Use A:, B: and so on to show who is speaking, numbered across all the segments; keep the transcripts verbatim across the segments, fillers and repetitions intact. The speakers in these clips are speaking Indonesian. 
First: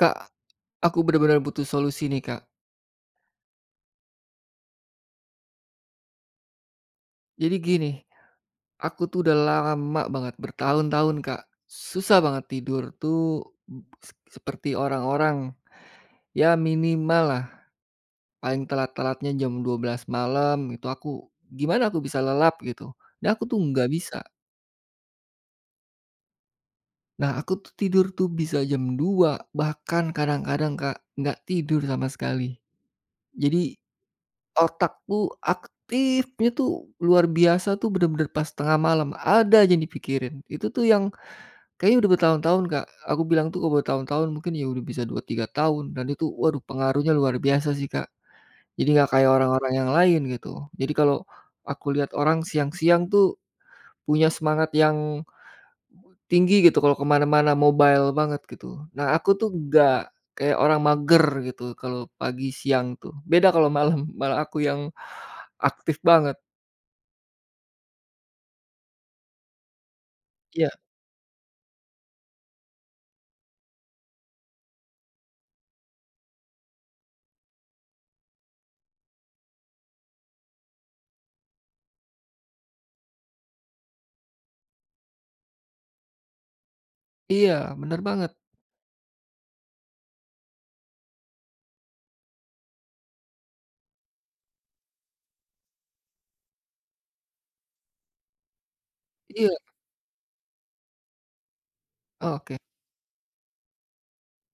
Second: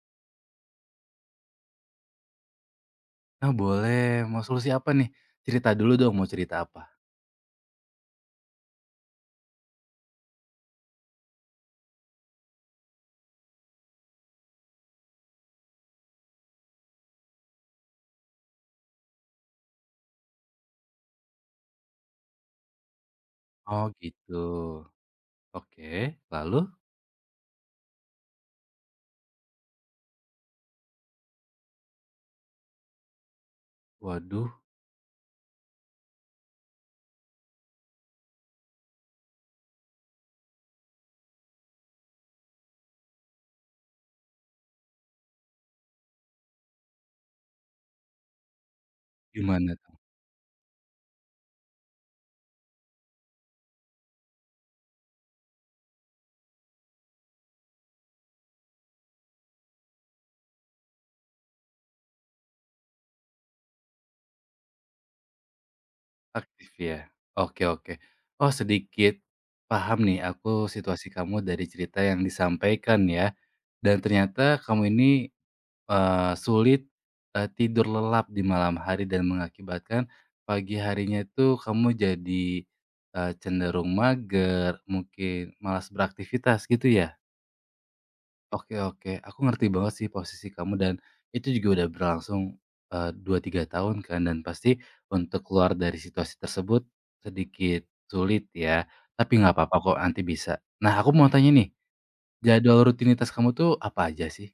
A: Kak, aku benar-benar butuh solusi nih, Kak.
B: Oh, boleh. Mau solusi apa nih? Cerita dulu dong, mau cerita apa?
A: Jadi gini, aku tuh udah lama banget bertahun-tahun, Kak, susah banget tidur tuh b s seperti orang-orang, ya minimal lah paling telat-telatnya jam dua belas malam, itu aku gimana aku bisa lelap gitu dan aku tuh
B: Oh,
A: gak bisa.
B: gitu. Oke, lalu?
A: Nah, aku tidur tuh bisa jam dua bahkan kadang-kadang, Kak, gak tidur sama sekali. Jadi
B: Waduh.
A: otakku aktifnya tuh luar biasa tuh benar-benar pas tengah malam, ada aja yang dipikirin, itu tuh yang kayaknya udah bertahun-tahun, Kak, aku bilang tuh kalau bertahun-tahun mungkin ya udah bisa dua, tiga tahun dan itu waduh pengaruhnya luar biasa sih, Kak. Jadi gak kayak orang-orang
B: Gimana
A: yang
B: tuh?
A: lain, gitu. Jadi kalau aku lihat orang siang-siang tuh punya semangat yang tinggi gitu kalau kemana-mana mobile banget gitu. Nah, aku tuh gak kayak orang mager gitu kalau pagi siang tuh, beda kalau malam, malah aku yang aktif banget.
B: Aktif, ya. Oke oke. Oh, sedikit paham nih aku
A: Iya.
B: situasi kamu dari cerita yang disampaikan ya, dan ternyata kamu ini, eee, sulit, eee, tidur lelap di malam hari dan mengakibatkan pagi harinya itu kamu jadi, eee, cenderung mager, mungkin malas beraktivitas, gitu ya?
A: Iya, benar banget.
B: Oke oke, aku ngerti banget sih posisi kamu dan itu juga udah berlangsung, eee, dua, tiga tahun kan dan pasti untuk keluar dari situasi tersebut sedikit sulit ya, tapi
A: Iya.
B: enggak apa-apa kok, nanti bisa. Nah, aku mau tanya nih
A: Oke.
B: jadwal rutinitas kamu tuh apa aja sih?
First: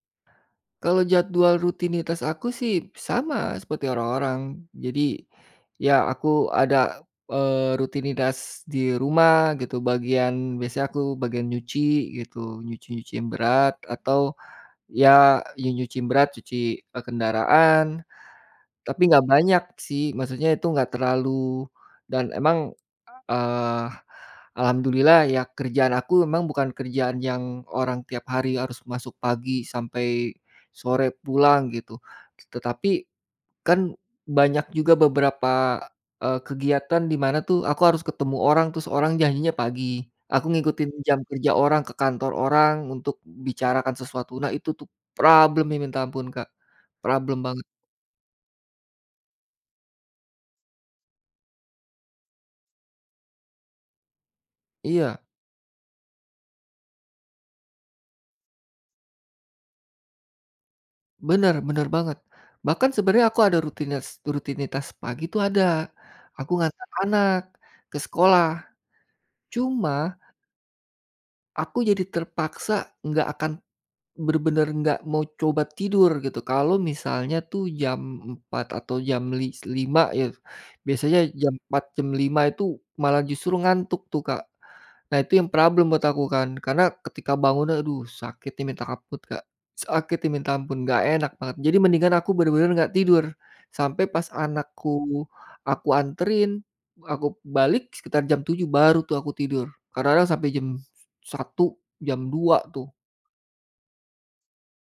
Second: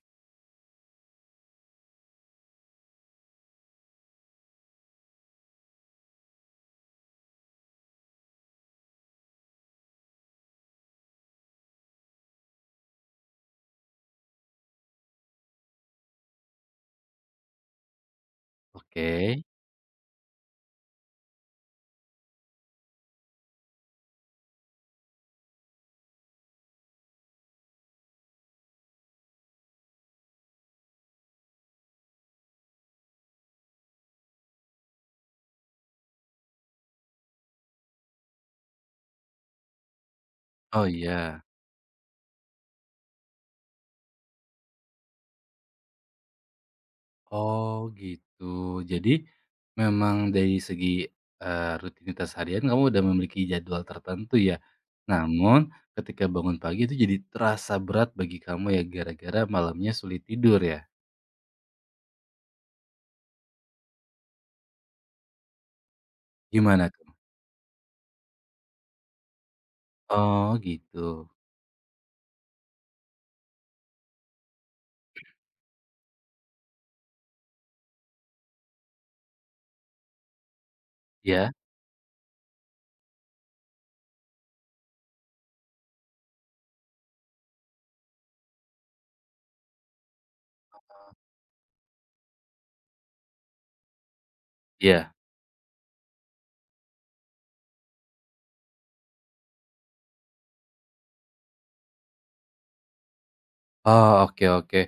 A: Kalau jadwal rutinitas aku sih sama seperti orang-orang. Jadi, ya aku ada, eee, rutinitas di rumah gitu bagian biasanya aku bagian nyuci gitu, nyuci-nyuci yang berat atau, ya nyuci-nyuci yang berat cuci kendaraan, tapi gak
B: Oke.
A: banyak sih maksudnya itu gak terlalu dan emang, eee, alhamdulillah ya kerjaan aku memang bukan kerjaan yang orang tiap hari harus masuk pagi sampai sore pulang gitu. Tetapi, kan banyak juga beberapa, eee, kegiatan di mana tuh aku harus ketemu orang terus orang janjinya pagi, aku
B: Oh
A: ngikutin jam
B: iya.
A: kerja orang ke kantor orang untuk bicarakan sesuatu. Nah itu tuh problem-nya minta ampun Kak. Problem banget.
B: Oh, gitu. Jadi, memang dari segi, eee, rutinitas harian kamu udah memiliki jadwal tertentu ya.
A: Iya.
B: Namun ketika bangun pagi itu jadi terasa berat bagi kamu ya gara-gara malamnya sulit tidur ya?
A: Benar benar banget. Bahkan sebenarnya aku ada rutinas rutinitas pagi itu ada, aku ngantar
B: Gimana tuh?
A: anak ke sekolah. Cuma
B: Oh, gitu.
A: aku jadi terpaksa gak akan benar-benar gak mau coba tidur gitu kalau misalnya tuh jam empat atau jam lis lima ya, biasanya
B: Iya.
A: jam empat, jam lima itu malah justru ngantuk tuh Kak. Nah itu yang problem buat aku kan. Karena, ketika bangun, aduh, sakitnya minta ampun, Kak. Sakitnya minta ampun, gak
B: Heeh.
A: enak banget. Jadi mendingan aku benar-benar gak tidur. Sampai pas
B: Iya.
A: anakku aku anterin, aku balik sekitar jam tujuh baru tuh aku tidur. Kadang-kadang sampai jam satu, jam dua tuh.
B: Oh, oke oke.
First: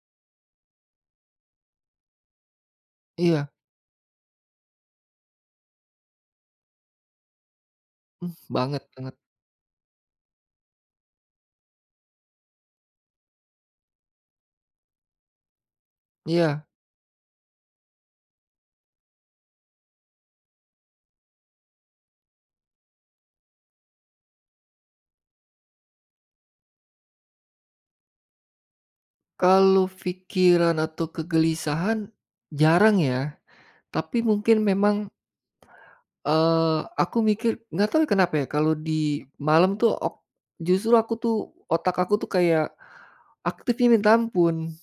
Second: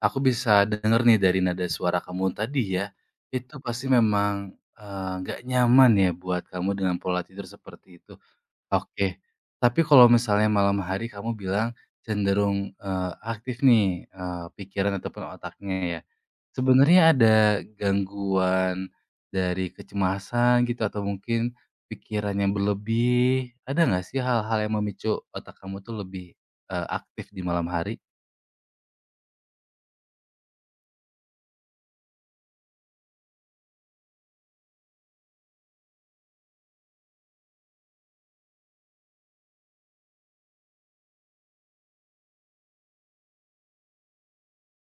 B: Aku bisa denger nih dari nada suara kamu tadi ya,
A: Iya.
B: itu pasti memang, eee, enggak nyaman ya buat kamu dengan pola tidur seperti itu.
A: M banget banget.
B: Oke, tapi kalau misalnya malam hari kamu bilang cenderung, eee, aktif nih, eee, pikiran ataupun otaknya ya.
A: Iya.
B: Sebenarnya ada gangguan dari kecemasan gitu, atau mungkin pikiran yang berlebih, ada enggak sih hal-hal yang memicu otak kamu tuh lebih, eee, aktif di malam hari?
A: Kalau fikiran atau kegelisahan, jarang ya. Tapi mungkin memang eee aku mikir nggak tahu ya kenapa ya, kalau di malam tuh ok justru aku tuh, otak aku tuh kayak, aktifnya minta ampun.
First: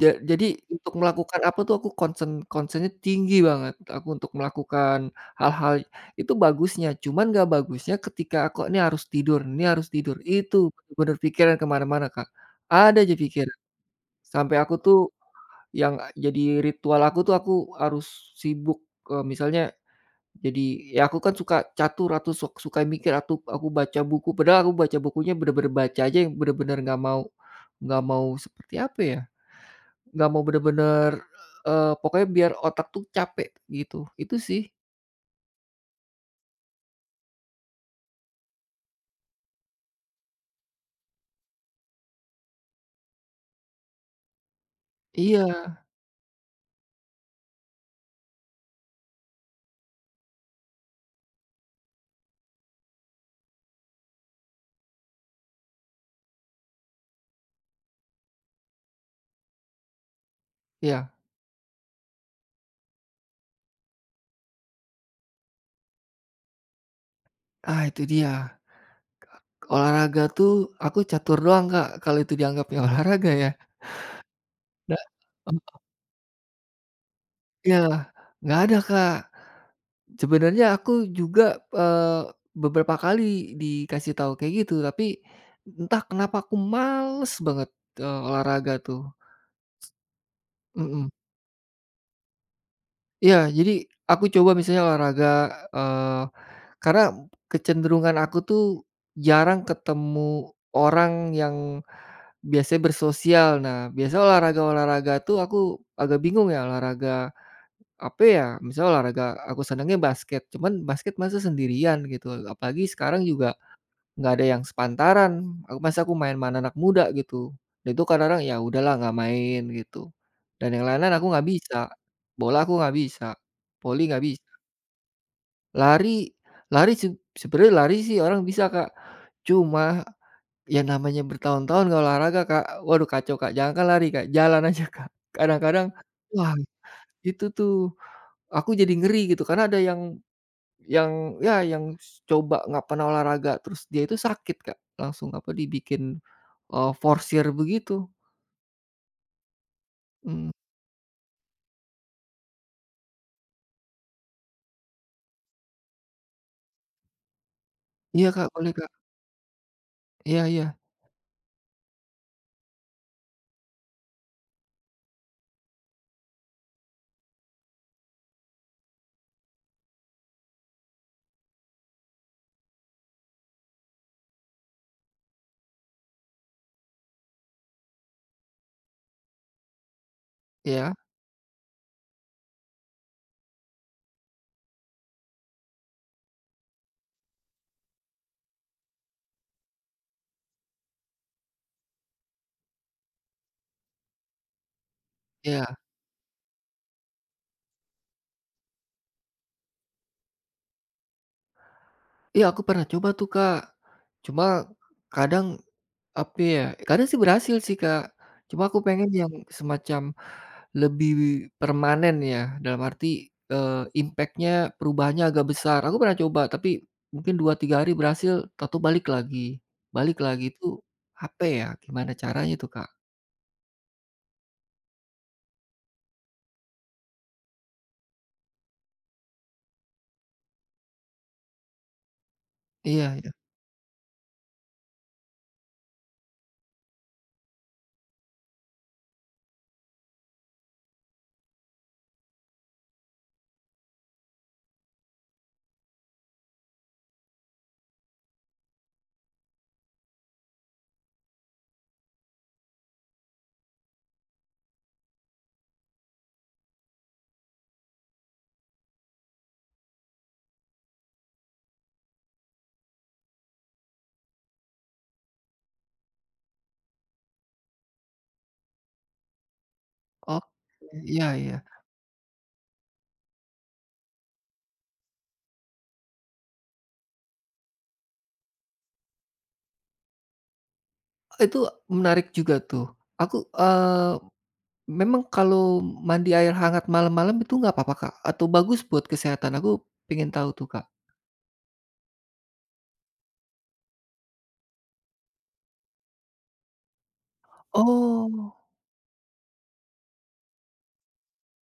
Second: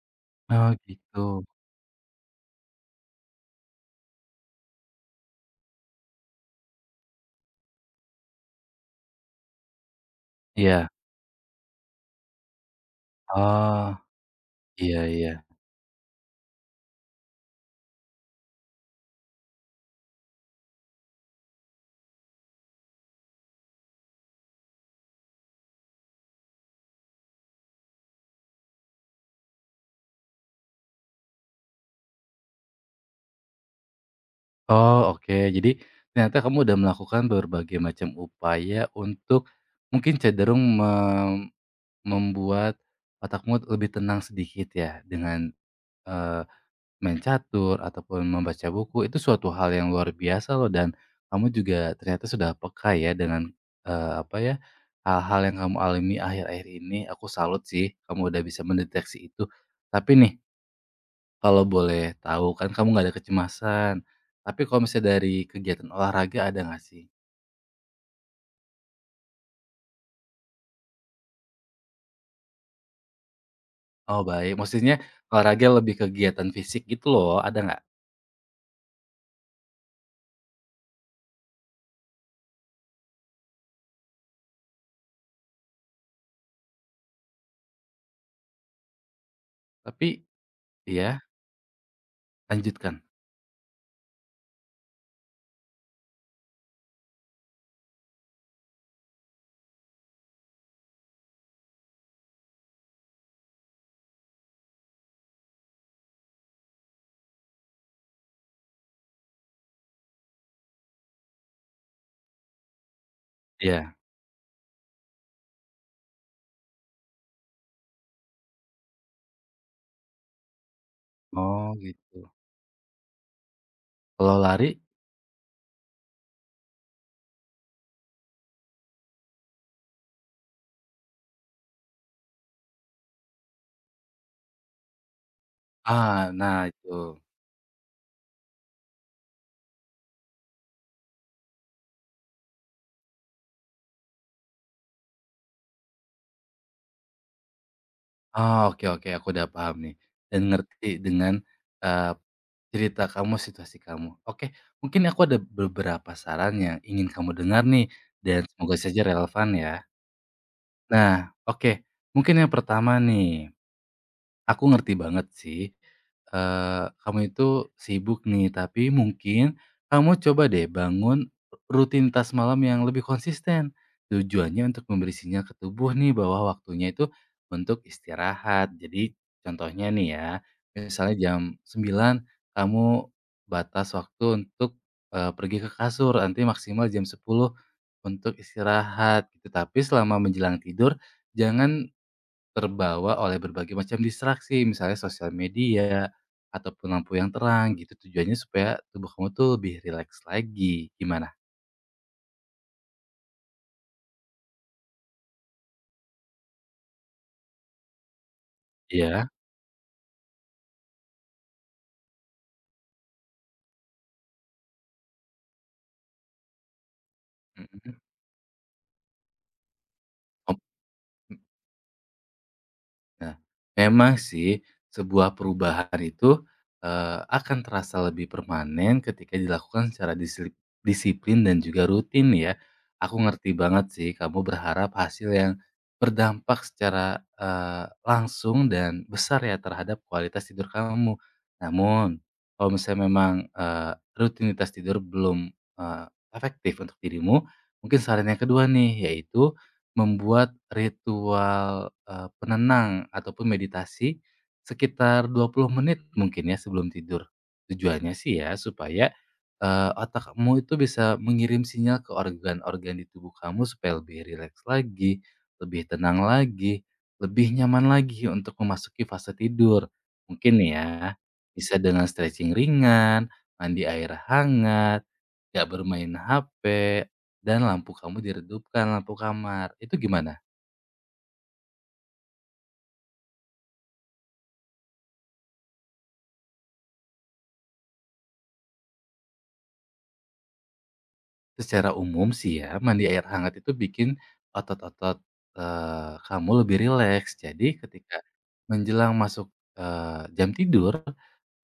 A: Ja jadi
B: Oh
A: untuk melakukan
B: gitu.
A: apa tuh, aku concern concern-nya tinggi banget. Aku untuk melakukan, hal-hal itu bagusnya, cuman nggak bagusnya ketika aku ini harus tidur ini harus tidur, itu
B: Iya.
A: bener pikiran kemana-mana Kak. Ada aja pikir.
B: Oh.
A: Sampai aku tuh,
B: Iya iya.
A: yang jadi ritual aku tuh, aku harus sibuk, eee, misalnya jadi aku kan suka catur, atau suk suka mikir, atau aku baca buku. Padahal aku baca bukunya benar-benar baca aja, yang benar-benar nggak mau nggak mau seperti apa ya, nggak mau benar-benar eee, pokoknya biar otak tuh capek, gitu. Itu sih.
B: Oh oke, jadi ternyata kamu udah melakukan berbagai macam upaya untuk mungkin cenderung me membuat otakmu, eee, lebih tenang sedikit ya, dengan,
A: Iya.
B: eee main catur, ataupun membaca buku. Itu suatu hal yang luar biasa loh, dan kamu juga ternyata sudah peka ya dengan eee, apa ya, hal-hal yang kamu alami akhir-akhir ini. Aku salut sih, kamu udah bisa mendeteksi itu. Tapi nih
A: Iya.
B: kalau boleh tahu, kan kamu nggak ada kecemasan, tapi kalau misalnya dari kegiatan olahraga, ada nggak sih?
A: Ah, itu dia ka olahraga tuh, aku catur doang, Kak. Kalau itu dianggapnya olahraga ya.
B: Oh, baik. Maksudnya olahraga
A: [unintelligible]
B: lebih kegiatan fisik gitu loh, ada
A: Iya,
B: nggak?
A: nggak ada, Kak. Sebenarnya aku juga, eee, beberapa kali dikasih tahu kayak gitu, tapi entah kenapa aku males banget, eee, olahraga tuh.
B: Tapi
A: Mhm.
B: iya? Lanjutkan.
A: Iya, jadi, aku coba misalnya olahraga, eee, karena kecenderungan aku tuh, jarang ketemu orang yang biasanya bersosial. Nah, biasa olahraga-olahraga tuh, aku agak bingung ya, olahraga, apa ya, misalnya olahraga aku senangnya basket, cuman basket masa sendirian gitu, apalagi sekarang juga,
B: Iya.
A: enggak ada yang sepantaran. Ak masa aku main sama anak-anak muda, gitu. Itu kadang-kadang, ya udahlah enggak main, gitu. Dan yang lain-lain aku enggak
B: Oh,
A: bisa.
B: gitu.
A: Bola aku enggak bisa. Voli enggak
B: Kalau
A: bisa.
B: lari?
A: Lari lari seb sebenernya lari sih orang bisa, Kak. Cuma, ya namanya bertahun-tahun enggak olahraga, Kak, waduh kacau, Kak. Jangankan lari, Kak, jalan aja, Kak, kadang-kadang
B: Ah,
A: wah,
B: nah, itu.
A: itu tuh, aku jadi ngeri gitu karena ada yang yang ya yang s coba enggak pernah olahraga, terus dia itu sakit, Kak, langsung apa, dibikin, oh, forsir begitu.
B: Oh, oke oke, aku udah paham nih, dan
A: Mmm.
B: ngerti dengan, eee, cerita kamu situasi kamu. Oke, mungkin aku ada berberapa saran yang ingin kamu dengar nih,
A: Iya,
B: dan
A: Kak, boleh,
B: semoga
A: Kak.
B: saja relevan, ya.
A: Iya iya.
B: Nah, oke mungkin yang pertama nih. Aku ngerti banget sih, eee, kamu itu sibuk nih, tapi mungkin, kamu coba deh bangun ru rutinitas malam yang lebih konsisten. Tujuannya untuk memberi sinyal ke tubuh nih, bahwa waktunya itu untuk istirahat. Jadi, contohnya nih ya,
A: Iya.
B: misalnya jam sembilan kamu batas waktu untuk, eee, pergi ke kasur nanti maksimal jam sepuluh untuk istirahat. Tetapi selama menjelang tidur, jangan terbawa oleh berbagai macam distraksi, misalnya sosial
A: Iya.
B: media ataupun lampu yang terang gitu, tujuannya supaya tubuh kamu tuh lebih rileks lagi, gimana?
A: Iya, aku pernah coba tuh, Kak. Cuma, kadang, apa ya, kadang sih berhasil sih, Kak. Cuma aku pengen
B: Iya?
A: yang semacam lebih permanen ya, dalam arti, eee, impact-nya perubahannya agak besar. Aku pernah coba tapi mungkin, dua tiga hari
B: Mhm.
A: berhasil tau-tau balik lagi, balik lagi,
B: Op
A: itu,
B: mmm.
A: apa ya, gimana caranya tuh, Kak?
B: Nah, memang sih sebuah perubahan itu, eee, akan terasa lebih permanen ketika dilakukan secara disli disiplin dan juga rutin ya.
A: Iya
B: Aku
A: iya.
B: ngerti banget sih kamu berharap hasil yang berdampak secara, eee, langsung dan besar ya terhadap kualitas tidur kamu. Namun, kalau misalnya memang, eee, rutinitas tidur belum, eee, efektif untuk dirimu, mungkin saran yang kedua nih, yaitu membuat ritual, eee, penenang ataupun meditasi sekitar dua puluh menit mungkin ya sebelum tidur. Tujuannya sih ya supaya, eee, otak kamu itu bisa mengirim sinyal ke organ-organ di tubuh kamu supaya lebih rileks lagi, lebih tenang lagi, lebih nyaman lagi untuk memasuki fase tidur.
A: Oh,
B: Mungkin ya,
A: iya iya.
B: bisa dengan stretching ringan, mandi air hangat, gak bermain HP dan lampu kamu diredupkan lampu kamar. Itu gimana?
A: E itu, menarik juga tuh. Aku, eee, memang kalau mandi air hangat malam-malam itu nggak apa-apa, Kak, atau bagus buat kesehatan? Aku pengen tahu tuh, Kak.
B: Secara umum sih ya, mandi air hangat itu bikin otot-otot, eee, kamu lebih rileks. Jadi ketika
A: Oh.
B: menjelang masuk, eee, jam tidur,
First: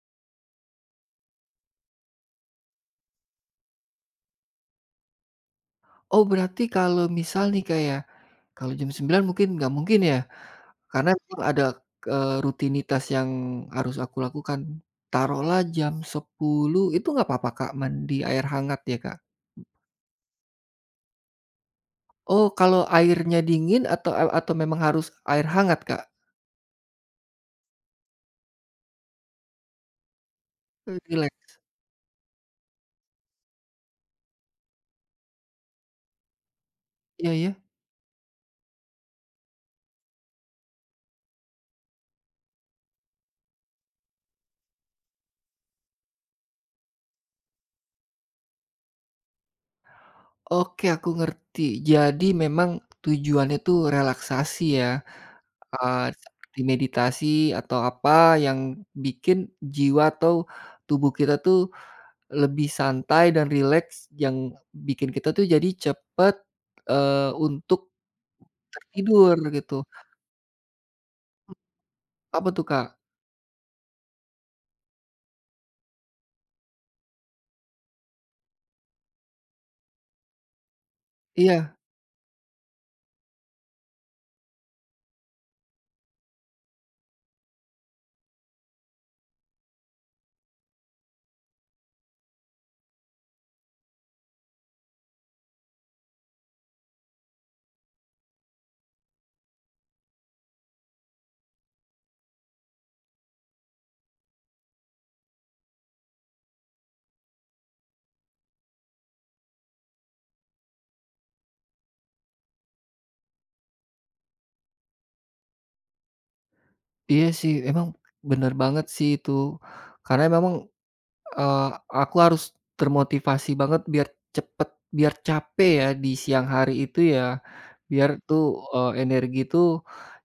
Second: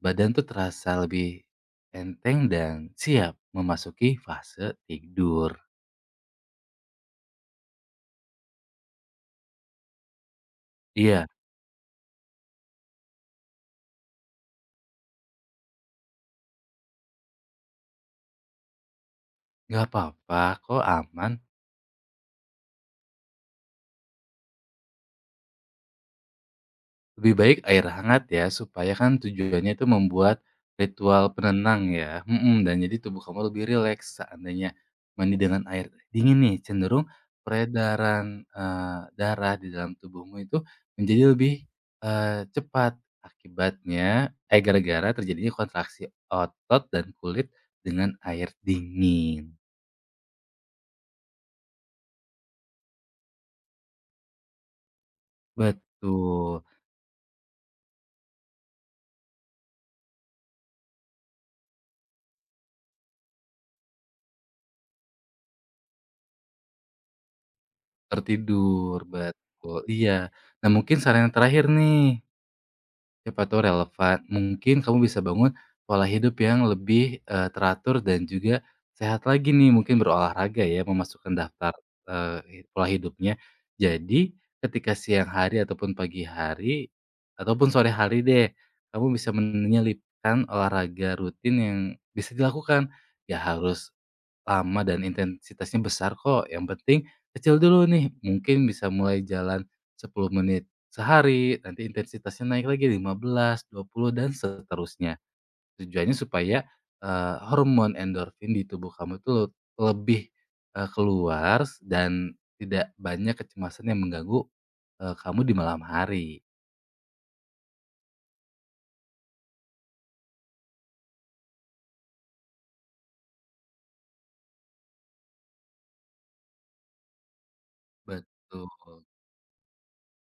B: badan tuh terasa lebih enteng dan siap memasuki fase tidur.
A: Oh, berarti kalau misal nih Kak ya, kalau jam sembilan mungkin enggak mungkin ya, karena
B: Iya.
A: memang ada, k eee, rutinitas yang harus aku lakukan. Taruhlah jam sepuluh itu enggak apa-apa, Kak, mandi air hangat ya, Kak?
B: Gak apa-apa kok, aman.
A: Oh, kalau airnya dingin atau, al atau memang harus air hangat, Kak?
B: Lebih baik air hangat ya, supaya kan tujuannya itu membuat
A: E rileks.
B: ritual penenang ya mhm, dan jadi tubuh kamu lebih rileks. Seandainya mandi dengan air dingin nih cenderung
A: Iya iya.
B: peredaran, eee, darah di dalam tubuhmu itu menjadi lebih, eee, cepat. Akibatnya eh, gara-gara terjadinya kontraksi otot dan kulit dengan air dingin.
A: Oke aku ngerti. Jadi memang tujuannya itu relaksasi ya. Eee, seperti
B: Betul.
A: meditasi atau apa yang bikin jiwa atau tubuh kita tuh lebih santai dan rileks yang bikin kita tuh jadi cepat, eee, untuk
B: Tertidur,
A: tertidur gitu.
B: betul, iya. Nah mungkin saran yang terakhir nih
A: Apa tuh Kak?
B: Siapa tahu relevan, mungkin kamu bisa bangun pola hidup yang lebih, eee, teratur dan juga sehat lagi nih, mungkin berolahraga ya memasukkan
A: Iya.
B: daftar, eee, i pola hidupnya. Jadi ketika siang hari ataupun pagi hari ataupun sore hari deh kamu bisa menyelipkan olahraga rutin yang bisa dilakukan. Nggak harus lama dan intensitasnya besar kok, yang penting kecil dulu nih mungkin bisa mulai jalan sepuluh menit sehari, nanti intensitasnya naik lagi lima belas, dua puluh dan seterusnya. Tujuannya supaya, eee, hormon endorfin di tubuh kamu itu lut lebih, eee, keluar s dan tidak banyak kecemasan yang mengganggu, eee, kamu di malam hari.
A: Iya sih emang bener banget sih itu, karena memang, eee, aku harus termotivasi banget biar cepet biar capek ya di siang hari itu ya biar tuh, eee,
B: Betul.
A: energi itu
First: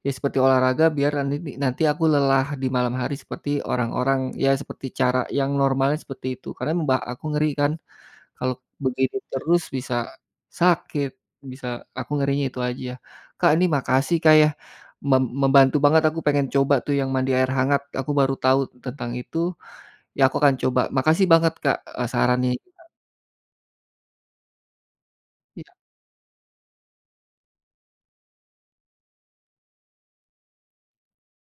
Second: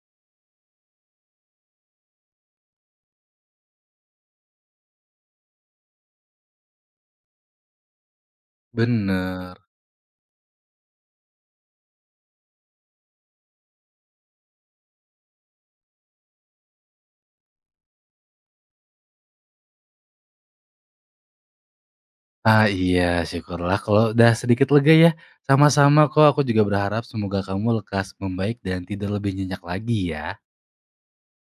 A: ya seperti olahraga biar nanini nanti aku lelah di malam hari seperti orang-orang, ya seperti cara yang normalnya seperti itu. Karena mba aku ngeri kan kalau begini terus
B: Bener.
A: bisa sakit, bisa aku ngerinya itu aja. Kak ini makasih Kak ya, mem membantu banget aku pengen coba tuh yang mandi air hangat, aku baru tahu tentang itu. Ya aku akan coba. Makasih banget Kak, eee, sarannya.
B: Ah
A: [unintelligible]
B: iya syukurlah kalau udah sedikit lega ya.
A: Iya.
B: Sama-sama kok, aku juga berharap semoga kamu lekas membaik dan tidur lebih nyenyak lagi ya.